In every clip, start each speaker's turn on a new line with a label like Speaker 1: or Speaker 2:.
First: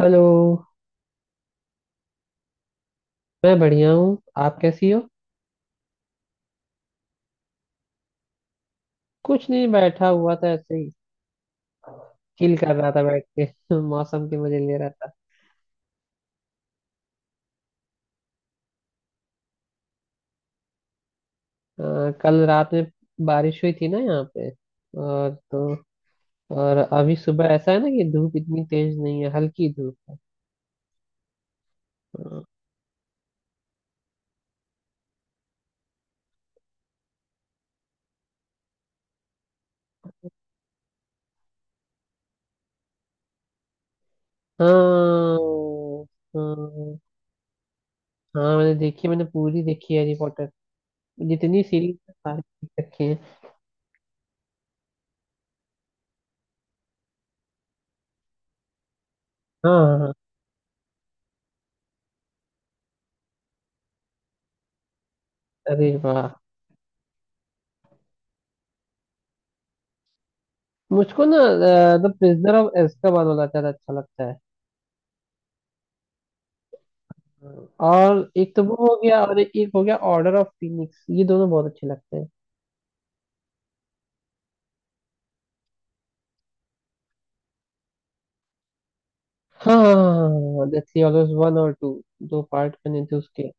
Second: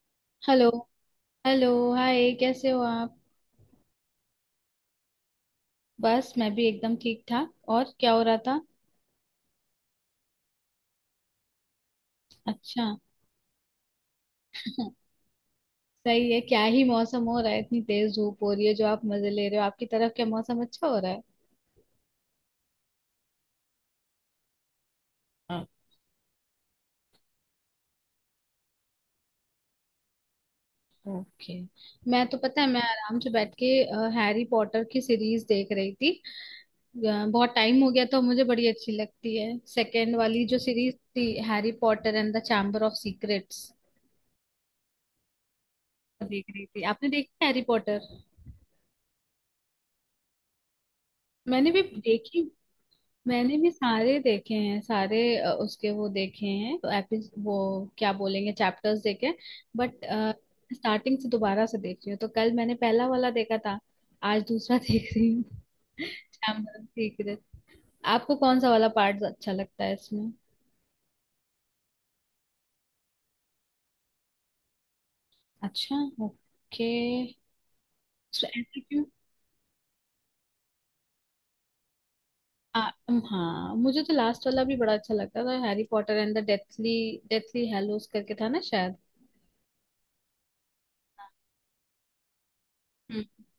Speaker 1: Hello.
Speaker 2: Hello. Hello. Hi, कैसे हो आप?
Speaker 1: मैं बढ़िया हूँ। आप कैसी हो?
Speaker 2: बस मैं भी एकदम ठीक ठाक। और क्या हो रहा था?
Speaker 1: कुछ नहीं, बैठा हुआ था ऐसे ही, चिल कर रहा
Speaker 2: अच्छा।
Speaker 1: था बैठ के मौसम के मजे ले रहा था।
Speaker 2: सही है। क्या ही मौसम हो रहा है, इतनी तेज धूप हो रही है जो आप मजे ले रहे हो। आपकी तरफ क्या मौसम अच्छा हो रहा है?
Speaker 1: कल रात में बारिश हुई थी ना यहाँ पे, और तो
Speaker 2: हाँ।
Speaker 1: और अभी सुबह ऐसा है ना कि धूप इतनी तेज नहीं है, हल्की धूप है।
Speaker 2: ओके। मैं तो,
Speaker 1: अ,
Speaker 2: पता है, मैं आराम से बैठ के हैरी पॉटर की सीरीज देख रही थी। बहुत टाइम हो गया, तो मुझे बड़ी अच्छी लगती है सेकेंड वाली जो सीरीज थी, Harry Potter and the chamber of secrets.
Speaker 1: हाँ
Speaker 2: देख रही थी। आपने
Speaker 1: हाँ
Speaker 2: देखी हैरी पॉटर?
Speaker 1: हाँ मैंने देखी, मैंने पूरी देखी है हैरी पॉटर, जितनी
Speaker 2: मैंने भी
Speaker 1: सीरीज सारी
Speaker 2: देखी।
Speaker 1: देख रखी है।
Speaker 2: मैंने भी सारे देखे हैं, सारे उसके वो देखे हैं, एपि वो क्या बोलेंगे, चैप्टर्स देखे।
Speaker 1: हाँ
Speaker 2: बट
Speaker 1: हाँ हाँ।
Speaker 2: स्टार्टिंग से दोबारा से देख रही हूँ, तो कल मैंने पहला वाला देखा था, आज दूसरा देख रही हूँ।
Speaker 1: अरे वाह!
Speaker 2: Chamber of secret. आपको कौन सा वाला पार्ट अच्छा लगता है इसमें?
Speaker 1: मुझको ना द प्रिजनर ऑफ एazkaबान वाला ज्यादा अच्छा लगता है,
Speaker 2: अच्छा। ओके।
Speaker 1: और
Speaker 2: सो
Speaker 1: एक तो वो
Speaker 2: ऐसा
Speaker 1: हो
Speaker 2: क्यों?
Speaker 1: गया और एक हो गया ऑर्डर ऑफ फिनिक्स, ये दोनों बहुत अच्छे लगते हैं।
Speaker 2: आ, हाँ, मुझे तो लास्ट वाला भी बड़ा अच्छा लगता था, Harry Potter and the deathly deathly hallows करके था ना शायद।
Speaker 1: हाँ दैट्स ऑलवेज वन और टू, दो पार्ट बने थे उसके।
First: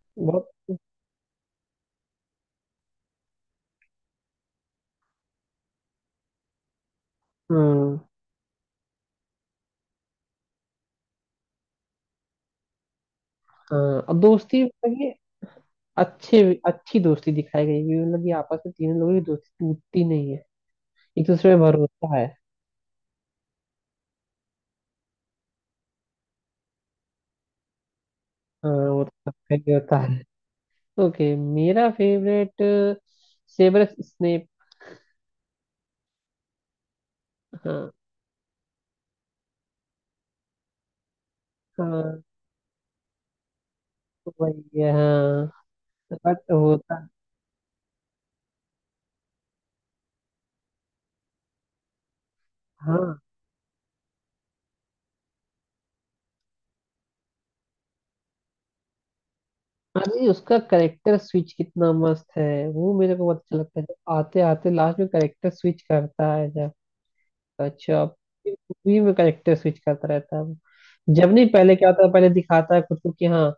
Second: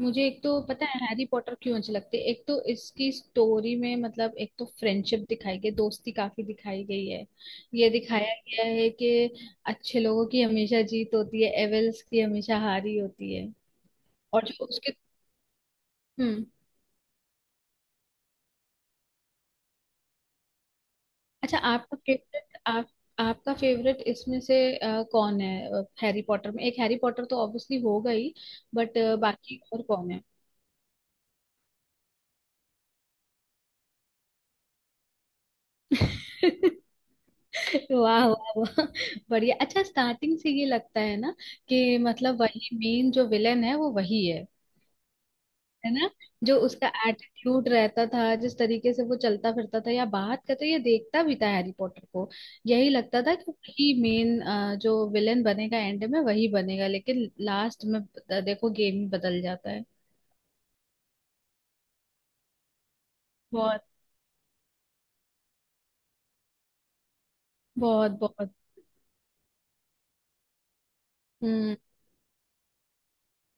Speaker 2: मुझे एक
Speaker 1: बहुत।
Speaker 2: तो पता है हैरी पॉटर क्यों अच्छी लगती है। एक तो इसकी स्टोरी में, मतलब एक तो फ्रेंडशिप दिखाई गई, दोस्ती काफी दिखाई गई है। ये
Speaker 1: हम्म।
Speaker 2: दिखाया गया है कि अच्छे लोगों की हमेशा जीत होती है, एविल्स की हमेशा हार ही होती है।
Speaker 1: हाँ अब
Speaker 2: और
Speaker 1: दोस्ती
Speaker 2: जो उसके।
Speaker 1: मतलब कि अच्छे,
Speaker 2: हम्म।
Speaker 1: अच्छी दोस्ती दिखाई गई है, मतलब कि आपस में तीनों लोगों की दोस्ती टूटती नहीं है, एक दूसरे
Speaker 2: अच्छा,
Speaker 1: में
Speaker 2: आपका
Speaker 1: भरोसा है।
Speaker 2: फेवरेट आप, आपका फेवरेट इसमें से कौन है? हैरी पॉटर में एक हैरी पॉटर तो ऑब्वियसली होगा ही।
Speaker 1: हाँ
Speaker 2: बट
Speaker 1: वो तो सबका
Speaker 2: बाकी
Speaker 1: ही
Speaker 2: और
Speaker 1: होता
Speaker 2: कौन है?
Speaker 1: है। ओके, मेरा फेवरेट सेवरस स्नेप। हाँ।
Speaker 2: वाह वाह वाह। बढ़िया। अच्छा, स्टार्टिंग से ये लगता है ना, कि
Speaker 1: हाँ
Speaker 2: मतलब वही मेन जो विलेन है वो वही
Speaker 1: तो
Speaker 2: है।
Speaker 1: वही है हाँ।
Speaker 2: है ना?
Speaker 1: बट
Speaker 2: जो उसका
Speaker 1: होता।
Speaker 2: एटीट्यूड रहता था, जिस तरीके से वो चलता फिरता था, या बात करता, या देखता भी था हैरी पॉटर को, यही
Speaker 1: हाँ,
Speaker 2: लगता था कि वही मेन जो विलेन बनेगा, एंड में वही बनेगा। लेकिन लास्ट में देखो गेम ही बदल जाता है।
Speaker 1: अरे उसका करेक्टर स्विच कितना मस्त है, वो मेरे को बहुत अच्छा लगता
Speaker 2: बहुत
Speaker 1: है जब आते आते लास्ट में करेक्टर स्विच करता है जब अच्छा
Speaker 2: बहुत बहुत।
Speaker 1: मूवी में करेक्टर स्विच करता रहता है वो। जब नहीं, पहले
Speaker 2: हम्म।
Speaker 1: क्या होता है, पहले दिखाता है खुद को कि हाँ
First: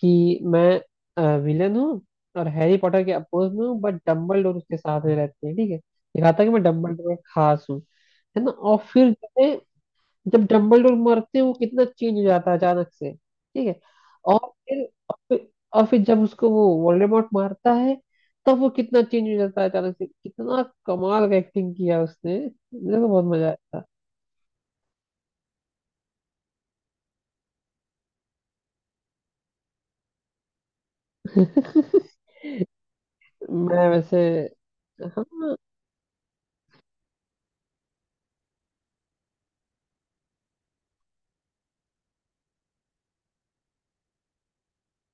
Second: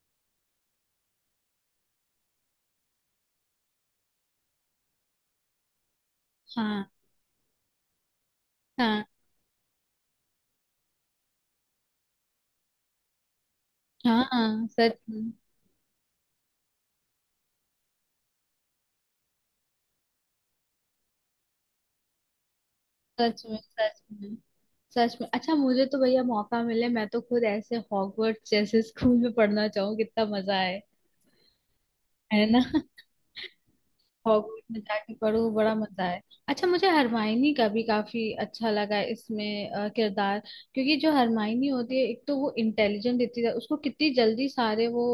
Speaker 1: कि मैं विलन हूँ और हैरी पॉटर के अपोज में हूँ, बट डम्बल डोर उसके साथ में रहते हैं, ठीक है, दिखाता है कि मैं
Speaker 2: हाँ
Speaker 1: डम्बल डोर खास हूँ, है ना? और
Speaker 2: हाँ
Speaker 1: फिर जो है जब डम्बलडोर मरते हैं वो कितना चेंज हो जाता है अचानक से, ठीक है। और
Speaker 2: हाँ,
Speaker 1: फिर
Speaker 2: सच
Speaker 1: और
Speaker 2: में।
Speaker 1: फिर और फिर जब उसको वो वोल्डेमॉर्ट मारता है तब वो कितना चेंज हो जाता है अचानक से, कितना कमाल का एक्टिंग किया उसने, मुझे तो बहुत
Speaker 2: सच
Speaker 1: मजा
Speaker 2: में
Speaker 1: आया था।
Speaker 2: सच में सच में। अच्छा, मुझे तो भैया मौका मिले, मैं तो खुद ऐसे हॉगवर्ट्स जैसे स्कूल में पढ़ना चाहूँ, कितना मजा आए। है ना?
Speaker 1: मैं वैसे
Speaker 2: हॉगवर्ट्स में जाके
Speaker 1: हाँ
Speaker 2: पढ़ू, बड़ा मजा आए। अच्छा, मुझे हरमाइनी का भी काफी अच्छा लगा इसमें किरदार। क्योंकि जो हरमाइनी होती है, एक तो वो इंटेलिजेंट इतनी उसको कितनी जल्दी सारे वो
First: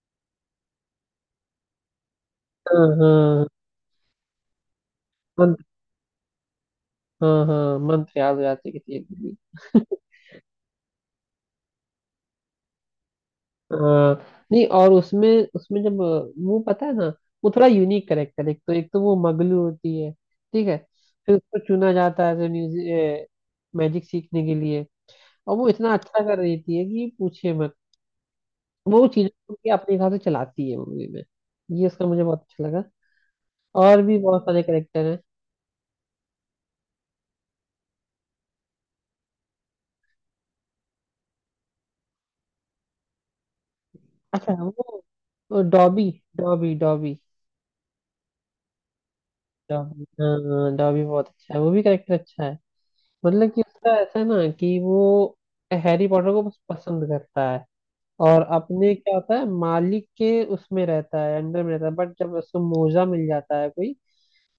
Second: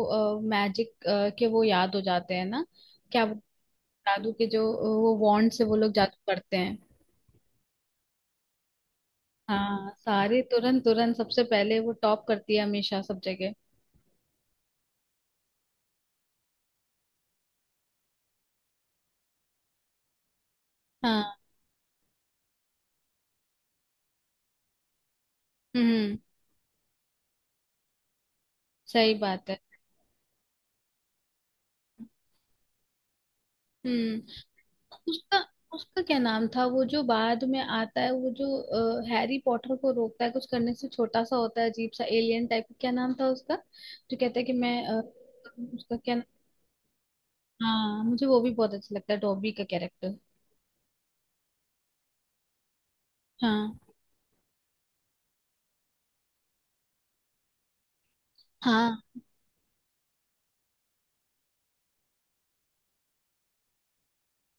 Speaker 2: मैजिक के वो याद हो जाते हैं ना।
Speaker 1: हाँ
Speaker 2: क्या वो
Speaker 1: हाँ
Speaker 2: जादू के जो वो वॉन्ड से
Speaker 1: मंत्र,
Speaker 2: वो लोग जादू करते हैं।
Speaker 1: हाँ हाँ, मंत्र याद हो जाती है किसी एक भी।
Speaker 2: हाँ, सारी तुरंत तुरंत सबसे पहले वो टॉप करती है हमेशा सब जगह।
Speaker 1: हाँ नहीं, और उसमें उसमें जब वो पता है ना वो थोड़ा यूनिक करेक्टर, एक तो वो मगलू होती है, ठीक है, फिर
Speaker 2: हाँ।
Speaker 1: उसको चुना जाता है जो म्यूजिक मैजिक सीखने के लिए, और वो इतना
Speaker 2: हम्म।
Speaker 1: अच्छा कर देती है कि पूछे मत, वो
Speaker 2: सही बात
Speaker 1: चीजों
Speaker 2: है।
Speaker 1: को अपने हिसाब से चलाती है मूवी में, ये उसका मुझे बहुत अच्छा लगा। और भी बहुत
Speaker 2: हम्म।
Speaker 1: सारे करेक्टर हैं।
Speaker 2: उसका उसका क्या नाम था वो जो बाद में आता है, वो जो हैरी पॉटर को रोकता है कुछ करने से, छोटा सा होता है, अजीब सा एलियन टाइप, क्या नाम था उसका? जो कहता है कि
Speaker 1: अच्छा
Speaker 2: मैं
Speaker 1: वो वो
Speaker 2: उसका
Speaker 1: डॉबी
Speaker 2: क्या नाम-
Speaker 1: डॉबी डॉबी
Speaker 2: हाँ, मुझे वो भी बहुत अच्छा लगता है, डॉबी का
Speaker 1: डॉबी
Speaker 2: कैरेक्टर।
Speaker 1: हाँ हाँ, डॉबी बहुत अच्छा है, वो भी करेक्टर अच्छा है, मतलब कि
Speaker 2: हाँ
Speaker 1: उसका ऐसा है ना कि वो हैरी पॉटर को बस पसंद करता है, और अपने
Speaker 2: हाँ।
Speaker 1: क्या होता है मालिक के उसमें रहता है, अंडर में रहता है, बट जब उसको मोजा मिल जाता है कोई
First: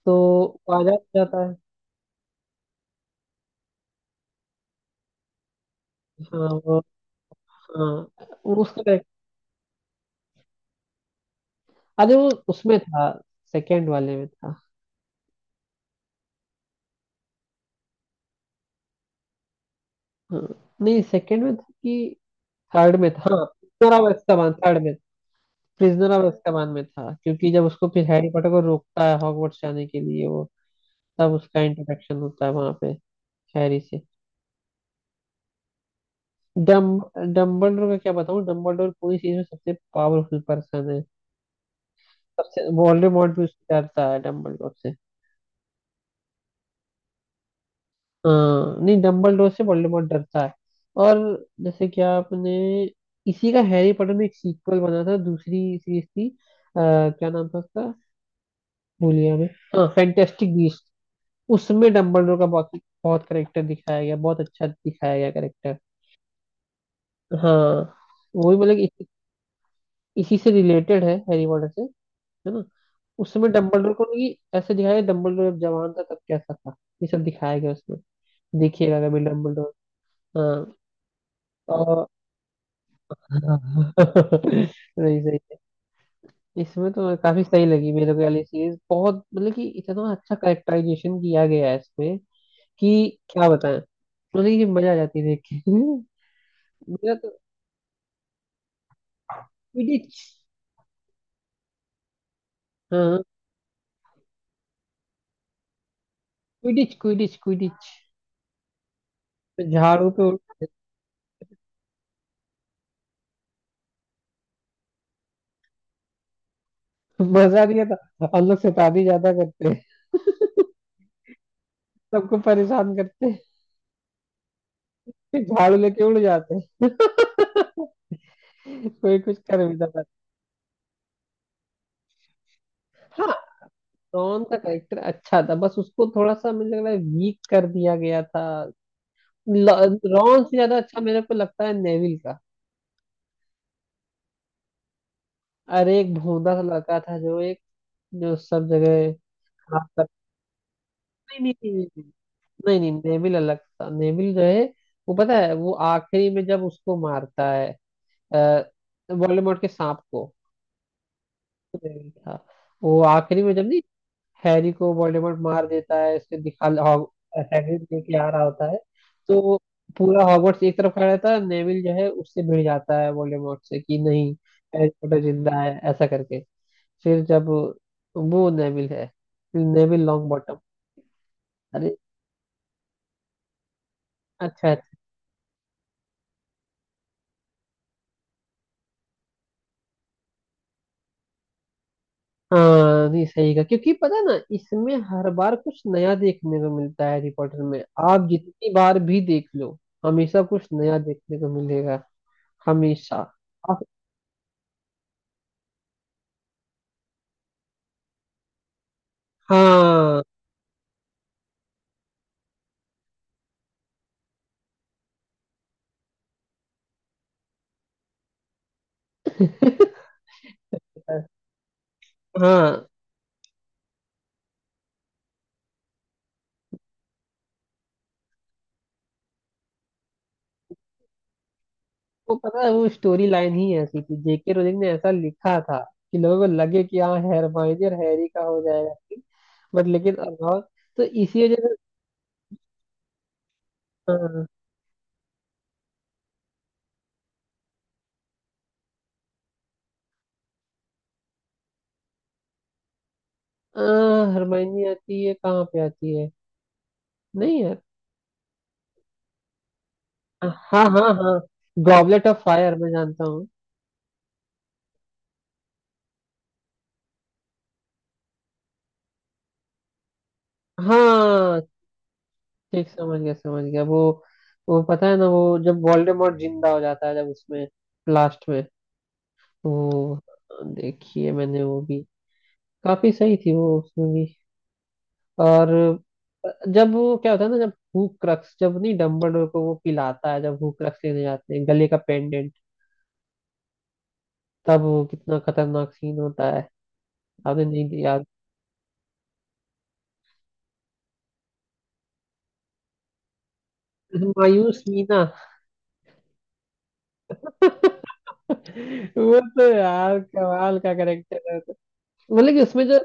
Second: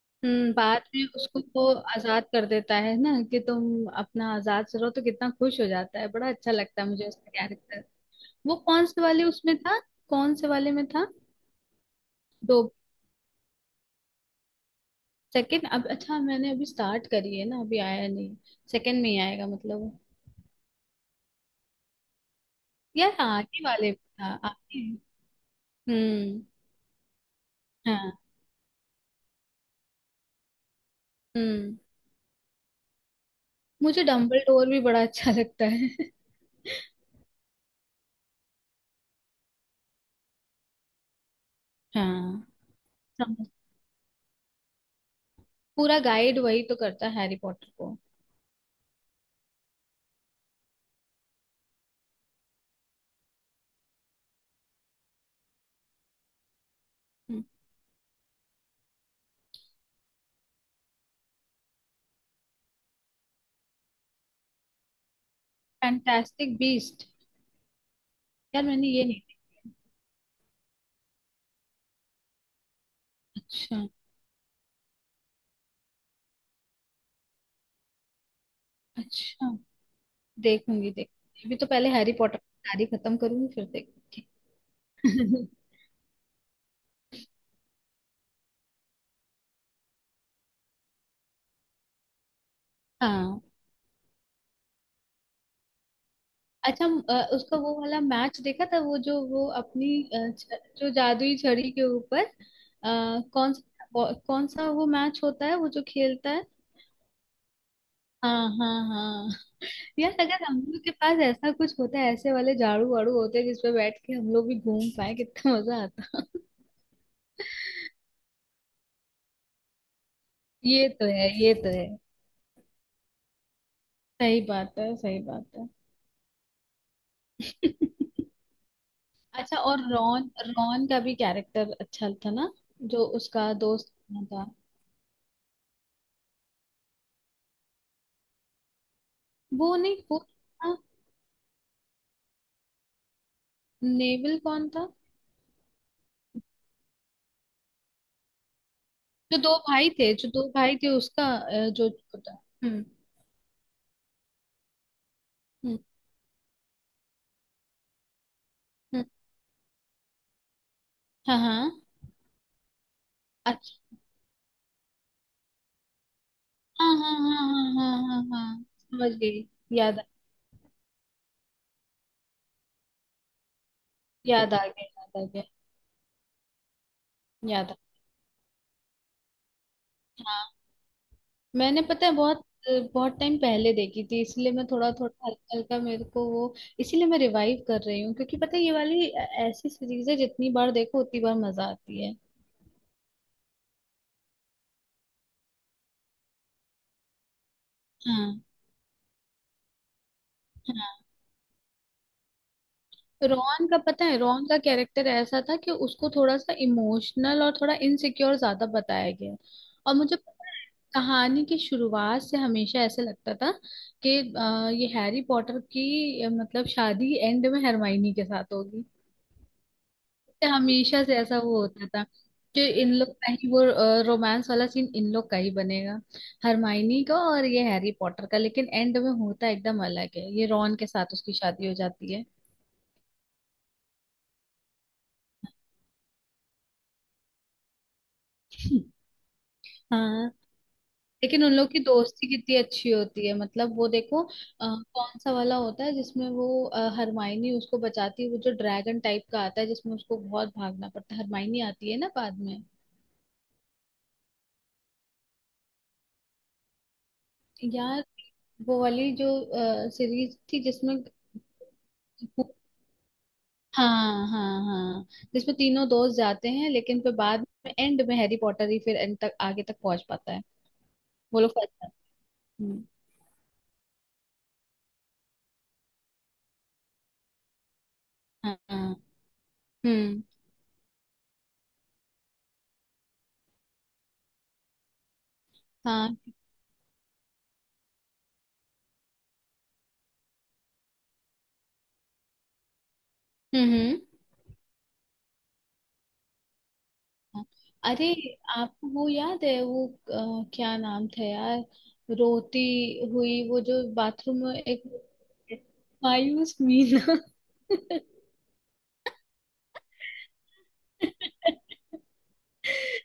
Speaker 1: तो
Speaker 2: हम्म,
Speaker 1: वो
Speaker 2: बाद
Speaker 1: आजाद
Speaker 2: में
Speaker 1: हो
Speaker 2: उसको
Speaker 1: जाता है।
Speaker 2: वो आजाद कर देता है ना कि तुम अपना आजाद से रहो, तो कितना खुश हो जाता है, बड़ा
Speaker 1: हाँ
Speaker 2: अच्छा
Speaker 1: वो
Speaker 2: लगता है मुझे उसका कैरेक्टर।
Speaker 1: हाँ, वो
Speaker 2: वो
Speaker 1: उसका
Speaker 2: कौन से
Speaker 1: correct-
Speaker 2: वाले उसमें था? कौन से वाले में था?
Speaker 1: अरे वो
Speaker 2: दो?
Speaker 1: उसमें था, सेकंड वाले में था।
Speaker 2: सेकंड? अब अच्छा, मैंने अभी स्टार्ट करी है ना, अभी आया नहीं। सेकंड में ही आएगा मतलब?
Speaker 1: हाँ नहीं, सेकंड में था कि थर्ड में
Speaker 2: यार,
Speaker 1: था, हाँ
Speaker 2: आगे वाले में
Speaker 1: प्रिजनर ऑफ
Speaker 2: था,
Speaker 1: एazkaban,
Speaker 2: आगे।
Speaker 1: थर्ड में। Prisoner of
Speaker 2: hmm.
Speaker 1: एazkaban में था, क्योंकि जब उसको फिर
Speaker 2: हाँ।
Speaker 1: हैरी पॉटर को रोकता है हॉगवर्ट्स जाने के लिए वो, तब उसका
Speaker 2: हम्म।
Speaker 1: इंटरेक्शन होता है वहां पे हैरी से।
Speaker 2: मुझे डम्बल डोर भी बड़ा अच्छा लगता है।
Speaker 1: डम डम्बलडोर का क्या बताऊं, डम्बलडोर पूरी चीज में सबसे पावरफुल पर्सन है,
Speaker 2: हाँ।
Speaker 1: सबसे वोल्डेमॉर्ट भी
Speaker 2: समझ-
Speaker 1: उससे डरता है, डम्बलडोर से।
Speaker 2: पूरा गाइड वही तो करता है हैरी पॉटर को।
Speaker 1: हाँ नहीं, डम्बलडोर से वोल्डेमॉर्ट डरता है, और जैसे कि आपने इसी का हैरी पॉटर में एक सीक्वल बना था, दूसरी सीरीज थी, क्या नाम था उसका, भूल गया मैं, हाँ फैंटेस्टिक बीस्ट, उसमें डम्बलडोर का बहुत बहुत करेक्टर दिखाया गया, बहुत अच्छा दिखाया गया करेक्टर।
Speaker 2: Fantastic beast.
Speaker 1: हाँ वो भी
Speaker 2: यार
Speaker 1: मतलब
Speaker 2: मैंने
Speaker 1: इसी,
Speaker 2: ये नहीं।
Speaker 1: इसी से रिलेटेड है हैरी पॉटर से, है ना? उस समय
Speaker 2: अच्छा
Speaker 1: डम्बलडोर को नहीं, ऐसे दिखाया डम्बलडोर जब जवान था तब कैसा था, ये सब दिखाया गया उसमें, देखिएगा कभी
Speaker 2: अच्छा।
Speaker 1: डम्बलडोर। हाँ
Speaker 2: देखूंगी देखूंगी, अभी तो पहले
Speaker 1: और
Speaker 2: हैरी पॉटर की सारी खत्म करूंगी, फिर देखूंगी।
Speaker 1: सही, सही है। इसमें तो काफी सही लगी मेरे को वाली सीरीज, बहुत मतलब कि इतना अच्छा कैरेक्टराइजेशन किया गया है इसमें कि
Speaker 2: हाँ।
Speaker 1: क्या बताएं, मतलब कि मजा आ जाती है देख के।
Speaker 2: अच्छा,
Speaker 1: मेरा तो
Speaker 2: उसका वो वाला मैच देखा था, वो जो वो अपनी
Speaker 1: क्विडिच,
Speaker 2: जो जादुई छड़ी के ऊपर
Speaker 1: हाँ
Speaker 2: कौन सा वो मैच होता है, वो जो खेलता है?
Speaker 1: क्विडिच क्विडिच क्विडिच
Speaker 2: हाँ हाँ हाँ।
Speaker 1: झाड़ू
Speaker 2: यार,
Speaker 1: पे
Speaker 2: अगर हम
Speaker 1: उठ-
Speaker 2: लोग के पास ऐसा कुछ होता है, ऐसे वाले झाड़ू वाड़ू होते जिसपे बैठ के हम लोग भी घूम पाए, कितना मजा आता।
Speaker 1: मजा नहीं आता, हम लोग शैतानी ज्यादा करते हैं,
Speaker 2: ये तो है, ये तो है।
Speaker 1: सबको परेशान करते,
Speaker 2: सही बात है, सही
Speaker 1: फिर
Speaker 2: बात है।
Speaker 1: झाड़ू लेके उड़ जाते हैं।
Speaker 2: अच्छा,
Speaker 1: कोई कुछ कर भी
Speaker 2: और
Speaker 1: जाता है।
Speaker 2: रॉन रॉन का भी कैरेक्टर अच्छा था ना, जो
Speaker 1: हाँ,
Speaker 2: उसका दोस्त बना
Speaker 1: रॉन
Speaker 2: था।
Speaker 1: का कैरेक्टर अच्छा था, बस उसको थोड़ा सा मुझे लग रहा है वीक कर दिया गया था,
Speaker 2: वो नहीं,
Speaker 1: ल-
Speaker 2: वो
Speaker 1: रॉन से
Speaker 2: था।
Speaker 1: ज्यादा अच्छा मेरे को लगता है नेविल का।
Speaker 2: नेविल कौन था?
Speaker 1: अरे एक भोंदा सा लड़का था जो एक, जो सब जगह खराब कर
Speaker 2: जो दो भाई थे उसका
Speaker 1: नहीं नहीं नहीं
Speaker 2: जो
Speaker 1: नहीं
Speaker 2: छोटा।
Speaker 1: नहीं,
Speaker 2: हम्म।
Speaker 1: नहीं, नहीं, नेविल अलग था, नेविल जो है वो पता है वो
Speaker 2: हम्म।
Speaker 1: आखिरी में जब उसको मारता है,
Speaker 2: हम्म,
Speaker 1: वोल्डेमॉर्ट के सांप को,
Speaker 2: हाँ हाँ।
Speaker 1: नेविल था, वो आखिरी में जब नहीं
Speaker 2: अच्छा,
Speaker 1: हैरी को वोल्डेमॉर्ट मार देता है उसके दिखा
Speaker 2: हाँ
Speaker 1: हॉग-
Speaker 2: हाँ हाँ हाँ
Speaker 1: हैग्रिड
Speaker 2: हाँ हाँ
Speaker 1: लेके
Speaker 2: हाँ
Speaker 1: आ रहा
Speaker 2: हाँ,
Speaker 1: होता है,
Speaker 2: समझ गई।
Speaker 1: तो
Speaker 2: याद आ-
Speaker 1: पूरा हॉगवर्ट्स एक तरफ खड़ा रहता है, नेविल जो है उससे भिड़ जाता है वोल्डेमॉर्ट से कि नहीं
Speaker 2: याद आ गया।
Speaker 1: हैरी पॉटर
Speaker 2: याद आ गया।
Speaker 1: जिंदा है ऐसा करके, फिर जब
Speaker 2: याद
Speaker 1: वो नेविल है, नेविल लॉन्ग
Speaker 2: आ
Speaker 1: बॉटम।
Speaker 2: मैंने,
Speaker 1: अरे
Speaker 2: पता है, बहुत बहुत टाइम पहले देखी थी, इसलिए मैं
Speaker 1: अच्छा अच्छा।
Speaker 2: थोड़ा थोड़ा हल्का हल्का मेरे को वो, इसीलिए मैं रिवाइव कर रही हूँ, क्योंकि पता है ये वाली ऐसी सीरीज है जितनी बार देखो उतनी बार मजा आती है।
Speaker 1: हाँ नहीं सही का, क्योंकि पता है ना इसमें हर बार कुछ नया देखने को मिलता है हैरी पॉटर में, आप
Speaker 2: हाँ।
Speaker 1: जितनी बार भी देख लो, हमेशा कुछ नया
Speaker 2: हाँ।
Speaker 1: देखने को मिलेगा, हमेशा।
Speaker 2: रोहन का,
Speaker 1: आप-
Speaker 2: पता है, रोहन का कैरेक्टर ऐसा था कि उसको थोड़ा सा इमोशनल और थोड़ा इनसिक्योर ज्यादा बताया गया है। और मुझे
Speaker 1: हाँ।
Speaker 2: पता है, कहानी की शुरुआत से हमेशा ऐसे लगता था कि ये हैरी पॉटर की मतलब शादी एंड में हरमाइनी के साथ होगी। हमेशा से ऐसा वो होता था कि
Speaker 1: हाँ
Speaker 2: इन लोग का ही वो रोमांस वाला सीन इन लोग का ही बनेगा, हरमाइनी का और ये हैरी पॉटर का। लेकिन एंड में होता एकदम अलग है, ये रॉन के साथ उसकी शादी हो जाती है।
Speaker 1: वो पता है वो स्टोरी लाइन ही ऐसी थी, जेके रोलिंग ने ऐसा लिखा था कि लोगों को लगे कि हाँ हरमाइनी और हैरी का हो जाएगा, बट लेकिन
Speaker 2: हाँ,
Speaker 1: अभाव, तो
Speaker 2: लेकिन
Speaker 1: इसी
Speaker 2: उन
Speaker 1: वजह
Speaker 2: लोग
Speaker 1: से
Speaker 2: की दोस्ती कितनी अच्छी होती है, मतलब वो देखो,
Speaker 1: हाँ
Speaker 2: कौन सा वाला होता है जिसमें वो हरमाइनी उसको बचाती है, वो जो ड्रैगन टाइप का आता है जिसमें उसको बहुत भागना पड़ता है, हरमाइनी आती है ना बाद में।
Speaker 1: हाँ, हरमाइनी आती है, कहाँ पे आती है, नहीं यार,
Speaker 2: यार वो वाली जो सीरीज थी
Speaker 1: हाँ
Speaker 2: जिसमें,
Speaker 1: हाँ हाँ गॉबलेट ऑफ फायर, मैं जानता हूँ।
Speaker 2: हाँ हाँ हाँ, जिसमें तीनों दोस्त जाते हैं, लेकिन फिर बाद में एंड में हैरी पॉटर ही फिर एंड तक आगे तक पहुंच पाता है, वो लोग
Speaker 1: हाँ
Speaker 2: फंस जाते हैं।
Speaker 1: ठीक, समझ गया, समझ गया, वो पता है ना वो जब वोल्डेमॉर्ट जिंदा हो जाता है जब उसमें लास्ट
Speaker 2: हाँ
Speaker 1: में,
Speaker 2: हाँ।
Speaker 1: वो
Speaker 2: हम्म।
Speaker 1: देखिए मैंने वो भी, काफी सही थी वो उसमें भी, और
Speaker 2: हाँ।
Speaker 1: जब वो क्या होता है ना जब हूक क्रक्स, जब नहीं डम्बलडोर को वो पिलाता है जब हूक क्रक्स लेने जाते हैं, गले का पेंडेंट,
Speaker 2: हम्म। हम्म।
Speaker 1: तब वो कितना खतरनाक सीन होता है,
Speaker 2: हाँ।
Speaker 1: आपने नहीं
Speaker 2: अरे,
Speaker 1: दिया याद?
Speaker 2: आपको वो याद है वो क्या नाम था यार, रोती हुई, वो जो बाथरूम में
Speaker 1: मायूस
Speaker 2: एक,
Speaker 1: मीना।
Speaker 2: मायूस मीना।
Speaker 1: वो तो यार कमाल का करेक्टर है, मतलब कि उसमें जो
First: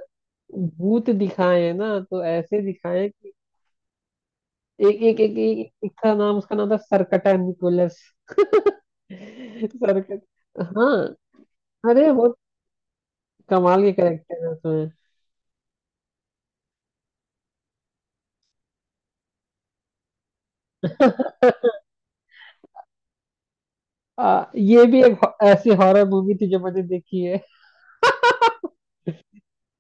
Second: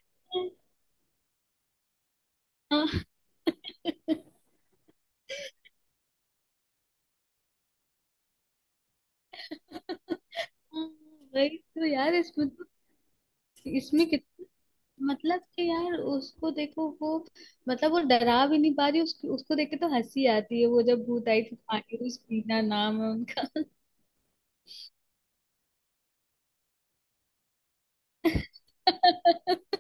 Speaker 1: भूत दिखाए हैं ना तो ऐसे दिखाए
Speaker 2: हाँ
Speaker 1: हैं कि एक एक एक एक, एक था नाम, उसका नाम था सरकटा निकोलस। सरकट,
Speaker 2: हाँ।
Speaker 1: हाँ।
Speaker 2: वही तो
Speaker 1: अरे
Speaker 2: यार,
Speaker 1: बहुत
Speaker 2: इसमें तो,
Speaker 1: कमाल के
Speaker 2: इसमें
Speaker 1: करेक्टर
Speaker 2: कितना,
Speaker 1: है उसमें।
Speaker 2: मतलब कि यार उसको देखो वो, मतलब वो डरा भी नहीं पा रही उसको उसको देख के तो हंसी आती है। वो जब भूत आई थी, मायूस पीना नाम है उनका।
Speaker 1: ये भी एक हो- ऐसी हॉरर मूवी थी जो मैंने देखी है।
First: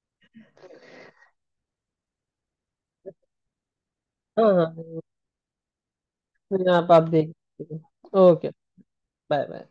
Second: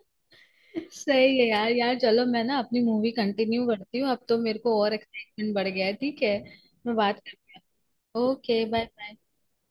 Speaker 2: सही है यार। यार चलो, मैं ना अपनी मूवी कंटिन्यू करती हूँ, अब तो
Speaker 1: हाँ
Speaker 2: मेरे को और
Speaker 1: हाँ,
Speaker 2: एक्साइटमेंट बढ़ गया है, ठीक है।
Speaker 1: यहाँ आप
Speaker 2: मैं
Speaker 1: आप
Speaker 2: बात
Speaker 1: देख
Speaker 2: करती
Speaker 1: सकते हो,
Speaker 2: हूँ।
Speaker 1: Okay,
Speaker 2: okay, bye bye.
Speaker 1: Bye bye.